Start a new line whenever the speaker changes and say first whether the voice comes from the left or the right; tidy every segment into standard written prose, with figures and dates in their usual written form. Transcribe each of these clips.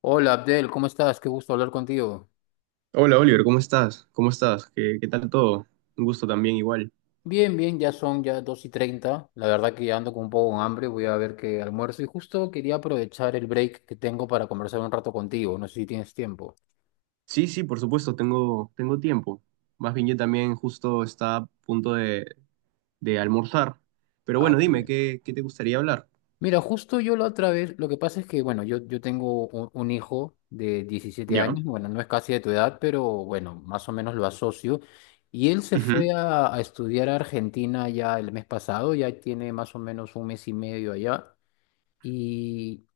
left: Hola Abdel, ¿cómo estás? Qué gusto hablar contigo.
right: Hola Oliver, ¿cómo estás? ¿Cómo estás? ¿Qué tal todo? Un gusto también igual.
left: Bien, bien, ya son 2:30. La verdad que ya ando con un poco de hambre, voy a ver qué almuerzo. Y justo quería aprovechar el break que tengo para conversar un rato contigo. No sé si tienes tiempo.
right: Sí, sí, por supuesto, tengo tiempo. Más bien yo también justo está a punto de almorzar. Pero
left: Ah,
right: bueno,
left: qué
right: dime,
left: bien.
right: ¿qué te gustaría hablar?
left: Mira, justo yo la otra vez, lo que pasa es que, bueno, yo tengo un hijo de 17
right: Ya.
left: años, bueno, no es casi de tu edad, pero bueno, más o menos lo asocio. Y él se
right: Ujú.
left: fue a estudiar a Argentina ya el mes pasado, ya tiene más o menos un mes y medio allá. Y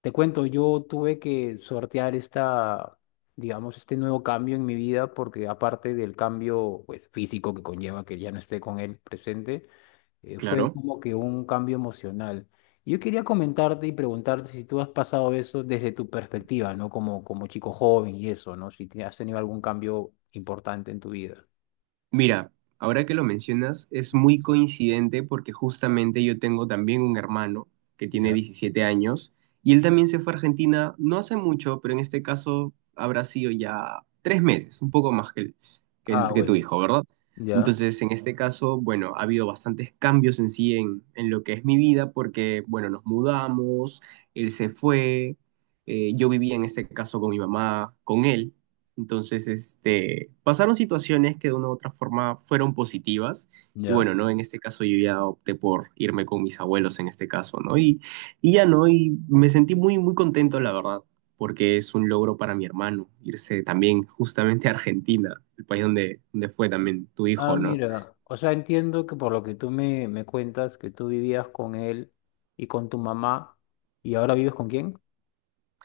left: Te cuento, yo tuve que sortear digamos, este nuevo cambio en mi vida porque aparte del cambio, pues, físico que conlleva que ya no esté con él presente. Fue
right: Claro.
left: como que un cambio emocional. Yo quería comentarte y preguntarte si tú has pasado eso desde tu perspectiva, ¿no? Como chico joven y eso, ¿no? Si has tenido algún cambio importante en tu vida.
right: Mira, ahora que lo mencionas, es muy coincidente porque justamente yo tengo también un hermano que tiene
left: Ya.
right: 17 años y él también se fue a Argentina no hace mucho, pero en este caso habrá sido ya 3 meses, un poco más que,
left: Ah,
right: que tu
left: bueno.
right: hijo, ¿verdad?
left: Ya,
right: Entonces, en este caso, bueno, ha habido bastantes cambios en sí en lo que es mi vida porque, bueno, nos mudamos, él se fue, yo vivía en este caso con mi mamá, con él. Entonces, este, pasaron situaciones que de una u otra forma fueron positivas. Y
left: ya.
right: bueno, ¿no? En este caso yo ya opté por irme con mis abuelos en este caso, ¿no? Y ya, ¿no? Y me sentí muy, muy contento, la verdad, porque es un logro para mi hermano irse también justamente a Argentina, el país donde, donde fue también tu
left: Ah,
right: hijo, ¿no?
left: mira, o sea, entiendo que por lo que tú me cuentas, que tú vivías con él y con tu mamá. ¿Y ahora vives con quién?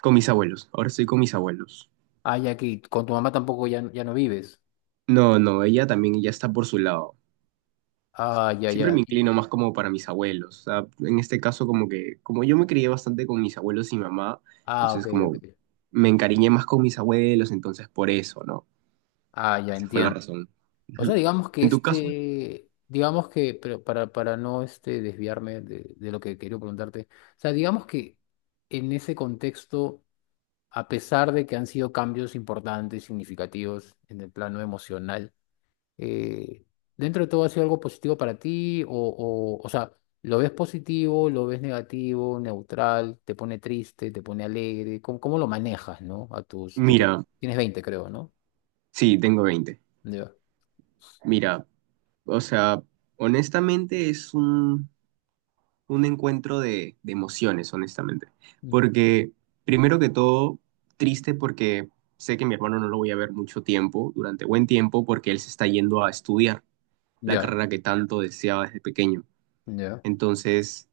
right: Con mis abuelos. Ahora estoy con mis abuelos.
left: Ah, ya que con tu mamá tampoco ya no vives.
right: No, no, ella también ya está por su lado.
left: Ah, ya,
right: Siempre
left: ya.
right: me inclino más como para mis abuelos. O sea, en este caso, como que, como yo me crié bastante con mis abuelos y mamá,
left: Ah, ok,
right: entonces como
left: ok.
right: me encariñé más con mis abuelos, entonces por eso, ¿no?
left: Ah, ya
right: Esa fue la Ah,
left: entiendo.
right: razón.
left: O sea,
right: Ujú.
left: digamos que
right: En tu caso,
left: pero para no desviarme de lo que quería preguntarte. O sea, digamos que en ese contexto, a pesar de que han sido cambios importantes, significativos en el plano emocional, eh, dentro de todo ha sido algo positivo para ti o sea, ¿lo ves positivo, lo ves negativo, neutral, te pone triste, te pone alegre? ¿Cómo lo manejas, no? A tus... tú te-
right: mira,
left: Tienes 20 creo, ¿no?
right: sí, tengo 20.
left: Ya.
right: Mira, o sea, honestamente es un encuentro de emociones, honestamente.
left: Ujú.
right: Porque, primero que todo, triste porque sé que mi hermano no lo voy a ver mucho tiempo, durante buen tiempo, porque él se está yendo a estudiar la
left: Ya,
right: carrera que tanto deseaba desde pequeño.
left: ya,
right: Entonces,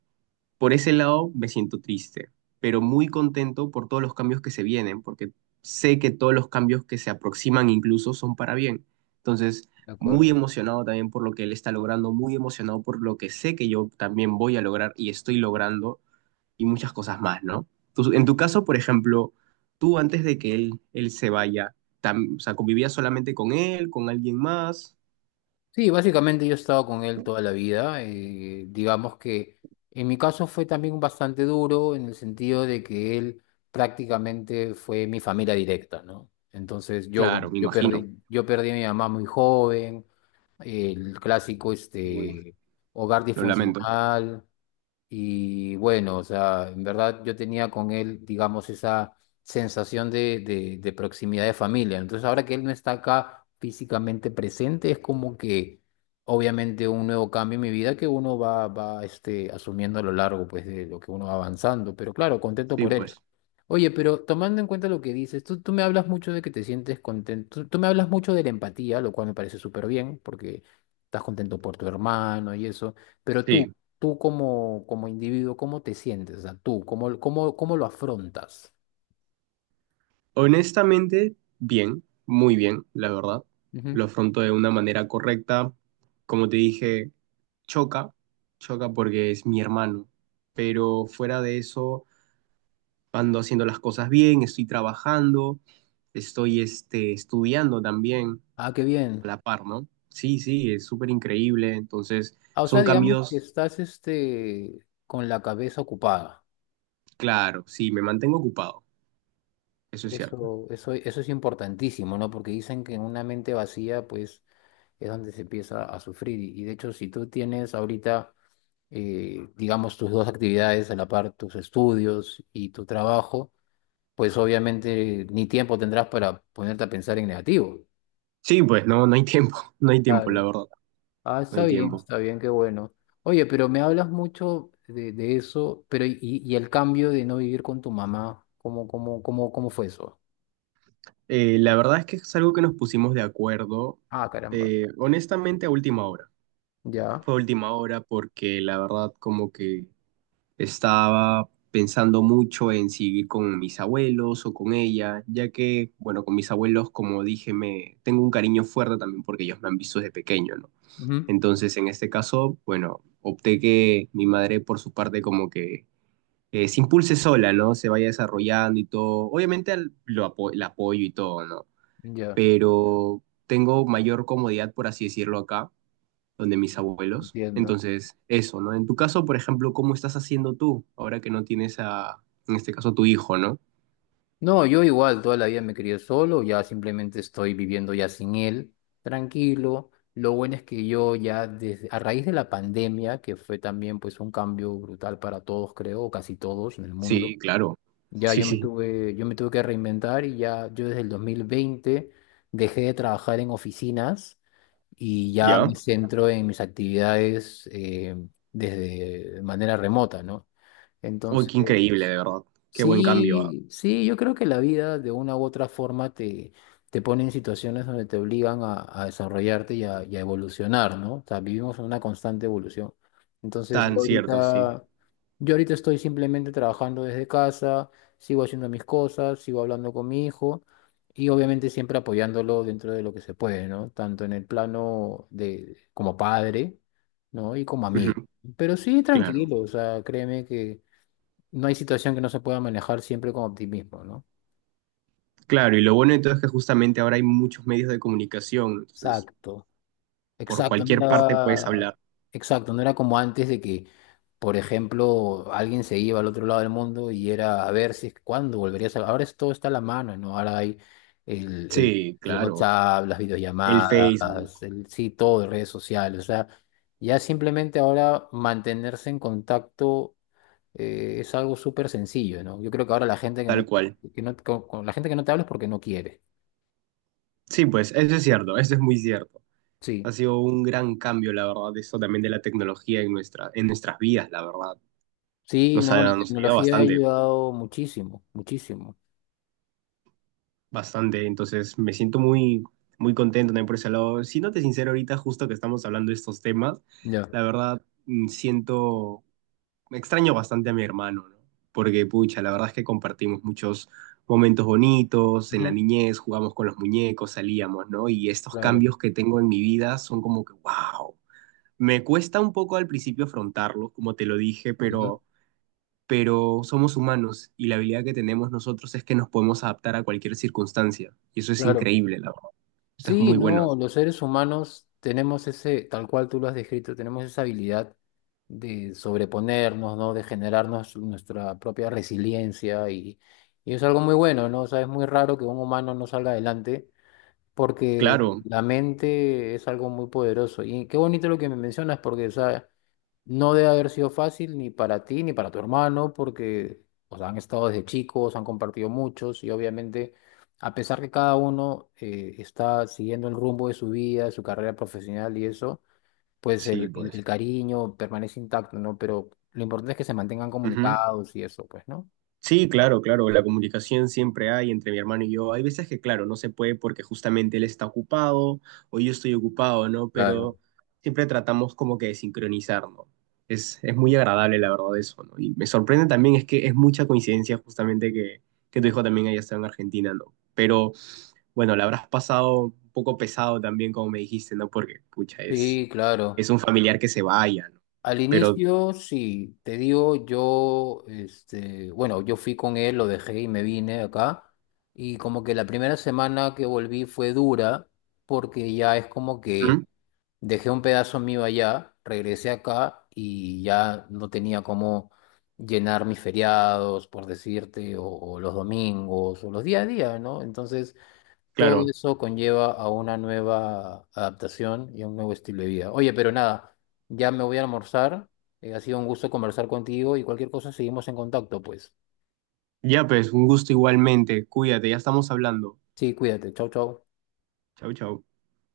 right: por ese lado me siento triste, pero muy contento por todos los cambios que se vienen, porque sé que todos los cambios que se aproximan incluso son para bien. Entonces,
left: de
right: muy
left: acuerdo.
right: emocionado también por lo que él está logrando, muy emocionado por lo que sé que yo también voy a lograr y estoy logrando y muchas cosas más, ¿no? En tu caso, por ejemplo, tú antes de que él se vaya, o sea, ¿convivías solamente con él, con alguien más?
left: Sí, básicamente yo he estado con él toda la vida. Digamos que en mi caso fue también bastante duro en el sentido de que él prácticamente fue mi familia directa, ¿no? Entonces yo, bueno,
right: Claro, me
left: yo
right: imagino.
left: perdí, yo perdí a mi mamá muy joven, el clásico
right: Uy.
left: hogar
right: Lo lamento.
left: disfuncional. Y bueno, o sea, en verdad yo tenía con él, digamos, esa sensación de proximidad de familia. Entonces, ahora que él no está acá físicamente presente, es como que obviamente un nuevo cambio en mi vida que uno asumiendo a lo largo pues, de lo que uno va avanzando. Pero claro, contento
right: Sí,
left: por él.
right: pues.
left: Oye, pero tomando en cuenta lo que dices, tú me hablas mucho de que te sientes contento, tú me hablas mucho de la empatía, lo cual me parece súper bien, porque estás contento por tu hermano y eso, pero tú,
right: Sí.
left: tú como individuo, ¿cómo te sientes? O sea, tú, ¿cómo lo afrontas?
right: Honestamente, bien, muy bien, la verdad.
left: Ujú.
right: Lo afronto de una manera correcta. Como te dije, choca, choca porque es mi hermano. Pero fuera de eso, ando haciendo las cosas bien, estoy trabajando, estoy este, estudiando también
left: Ah, qué
right: a
left: bien.
right: la par, ¿no? Sí, sí, es súper increíble. Entonces,
left: Ah, o sea,
right: son
left: digamos que
right: cambios,
left: estás con la cabeza ocupada.
right: claro, sí, me mantengo ocupado, eso es cierto.
left: Eso es importantísimo, ¿no? Porque dicen que en una mente vacía, pues, es donde se empieza a sufrir. Y de hecho, si tú tienes ahorita, digamos, tus dos actividades a la par, tus estudios y tu trabajo, pues obviamente ni tiempo tendrás para ponerte a pensar en negativo.
right: Sí, pues no, no hay tiempo, no hay tiempo, la
left: Claro.
right: verdad.
left: Ah,
right: No hay tiempo.
left: está bien, qué bueno. Oye, pero me hablas mucho de eso, pero y el cambio de no vivir con tu mamá, ¿cómo fue eso?
right: La verdad es que es algo que nos pusimos de acuerdo,
left: Ah, caramba,
right: honestamente, a última hora.
left: ya.
right: Fue a última hora porque la verdad como que estaba pensando mucho en si ir con mis abuelos o con ella, ya que, bueno, con mis abuelos, como dije, me tengo un cariño fuerte también porque ellos me han visto desde pequeño, ¿no?
left: Ujú.
right: Entonces, en este caso, bueno, opté que mi madre, por su parte, como que se impulse sola, ¿no? Se vaya desarrollando y todo. Obviamente lo la apoyo y todo, ¿no?
left: Ya,
right: Pero tengo mayor comodidad, por así decirlo, acá, donde mis abuelos.
left: entiendo.
right: Entonces, eso, ¿no? En tu caso, por ejemplo, ¿cómo estás haciendo tú ahora que no tienes a, en este caso, tu hijo, ¿no?
left: No, yo igual toda la vida me crié solo, ya simplemente estoy viviendo ya sin él, tranquilo. Lo bueno es que yo ya desde, a raíz de la pandemia, que fue también pues un cambio brutal para todos, creo, o casi todos en el mundo,
right: Sí, claro.
left: ya
right: Sí,
left: yo me
right: sí.
left: tuve, yo me tuve que reinventar, y ya yo desde el 2020 dejé de trabajar en oficinas y ya me
right: ¿Ya?
left: centro en mis actividades desde de manera remota, ¿no?
right: Uy, qué increíble,
left: Entonces...
right: de verdad. Qué buen cambio. Ah.
left: Sí, sí, yo creo que la vida de una u otra forma te pone en situaciones donde te obligan a desarrollarte y a evolucionar, ¿no? O sea, vivimos en una constante evolución. Entonces, yo
right: Tan cierto, sí.
left: ahorita, yo ahorita estoy simplemente trabajando desde casa, sigo haciendo mis cosas, sigo hablando con mi hijo y obviamente siempre apoyándolo dentro de lo que se puede, ¿no? Tanto en el plano de como padre, ¿no? Y como
right: Ujú.
left: amigo. Pero sí,
right: Claro.
left: tranquilo, o sea, créeme que no hay situación que no se pueda manejar siempre con optimismo, ¿no?
right: Claro, y lo bueno entonces es que justamente ahora hay muchos medios de comunicación, entonces
left: Exacto,
right: por
left: exacto,
right: cualquier parte puedes hablar.
left: no era como antes de que, por ejemplo, alguien se iba al otro lado del mundo y era a ver si cuándo volverías Ahora todo está a la mano, ¿no? Ahora hay el, el,
right: Sí,
left: el
right: claro.
left: WhatsApp, las
right: El Facebook,
left: videollamadas, sí, todo, redes sociales, o sea, ya simplemente ahora mantenerse en contacto es algo súper sencillo, ¿no? Yo creo que ahora la gente
right: tal cual.
left: que no, con la gente que no te habla es porque no quiere.
right: Sí, pues eso es cierto, eso es muy cierto. Ha
left: Sí,
right: sido un gran cambio, la verdad, eso también de la tecnología en nuestra, en nuestras vidas, la verdad.
left: sí, no, la
right: Nos ha ayudado
left: tecnología ha
right: bastante,
left: ayudado muchísimo, muchísimo.
right: bastante. Entonces, me siento muy, muy contento también por ese lado. Siéndote sincero, ahorita justo que estamos hablando de estos temas,
left: Ya.
right: la verdad, siento, me extraño bastante a mi hermano, ¿no? Porque, pucha, la verdad es que compartimos muchos momentos bonitos, en la
left: Ujú,
right: niñez jugamos con los muñecos, salíamos, ¿no? Y estos
left: claro,
right: cambios que tengo en mi vida son como que, wow. Me cuesta un poco al principio afrontarlo, como te lo dije,
left: ujú,
right: pero somos humanos y la habilidad que tenemos nosotros es que nos podemos adaptar a cualquier circunstancia. Y eso es
left: claro.
right: increíble, la verdad. Eso es
left: Sí,
right: muy bueno.
left: no, los seres humanos tenemos ese, tal cual tú lo has descrito, tenemos esa habilidad de sobreponernos, ¿no? De generarnos nuestra propia resiliencia, y es algo muy bueno, ¿no? O sea, es muy raro que un humano no salga adelante porque
right: Claro,
left: la mente es algo muy poderoso. Y qué bonito lo que me mencionas porque, o sea, no debe haber sido fácil ni para ti ni para tu hermano, porque o sea, han estado desde chicos, han compartido muchos y obviamente, a pesar que cada uno está siguiendo el rumbo de su vida, de su carrera profesional y eso, pues
right: sí,
left: el, el-
right: pues.
left: el cariño permanece intacto, ¿no? Pero lo importante es que se mantengan
right: Ujú.
left: comunicados y eso, pues, ¿no?
right: Sí, claro, claro, la comunicación siempre hay entre mi hermano y yo. Hay veces que, claro, no se puede porque justamente él está ocupado o yo estoy ocupado, ¿no?
left: Claro.
right: Pero siempre tratamos como que de sincronizar, ¿no? Es muy agradable, la verdad, eso, ¿no? Y me sorprende también es que es mucha coincidencia justamente que tu hijo también haya estado en Argentina, ¿no? Pero bueno, la habrás pasado un poco pesado también, como me dijiste, ¿no? Porque, pucha, es,
left: Sí, claro.
right: un familiar que se vaya, ¿no?
left: Al
right: Pero,
left: inicio, sí, te digo, bueno, yo fui con él, lo dejé y me vine acá. Y como que la primera semana que volví fue dura, porque ya es como
right: ujú,
left: que dejé un pedazo mío allá, regresé acá y ya no tenía cómo llenar mis feriados, por decirte, o los domingos, o los día a día, ¿no? Entonces todo
right: claro.
left: eso conlleva a una nueva adaptación y a un nuevo estilo de vida. Oye, pero nada, ya me voy a almorzar. Ha sido un gusto conversar contigo y cualquier cosa seguimos en contacto, pues.
right: Ya pues, un gusto igualmente. Cuídate, ya estamos hablando.
left: Sí, cuídate. Chau, chau.
right: Chau, chau.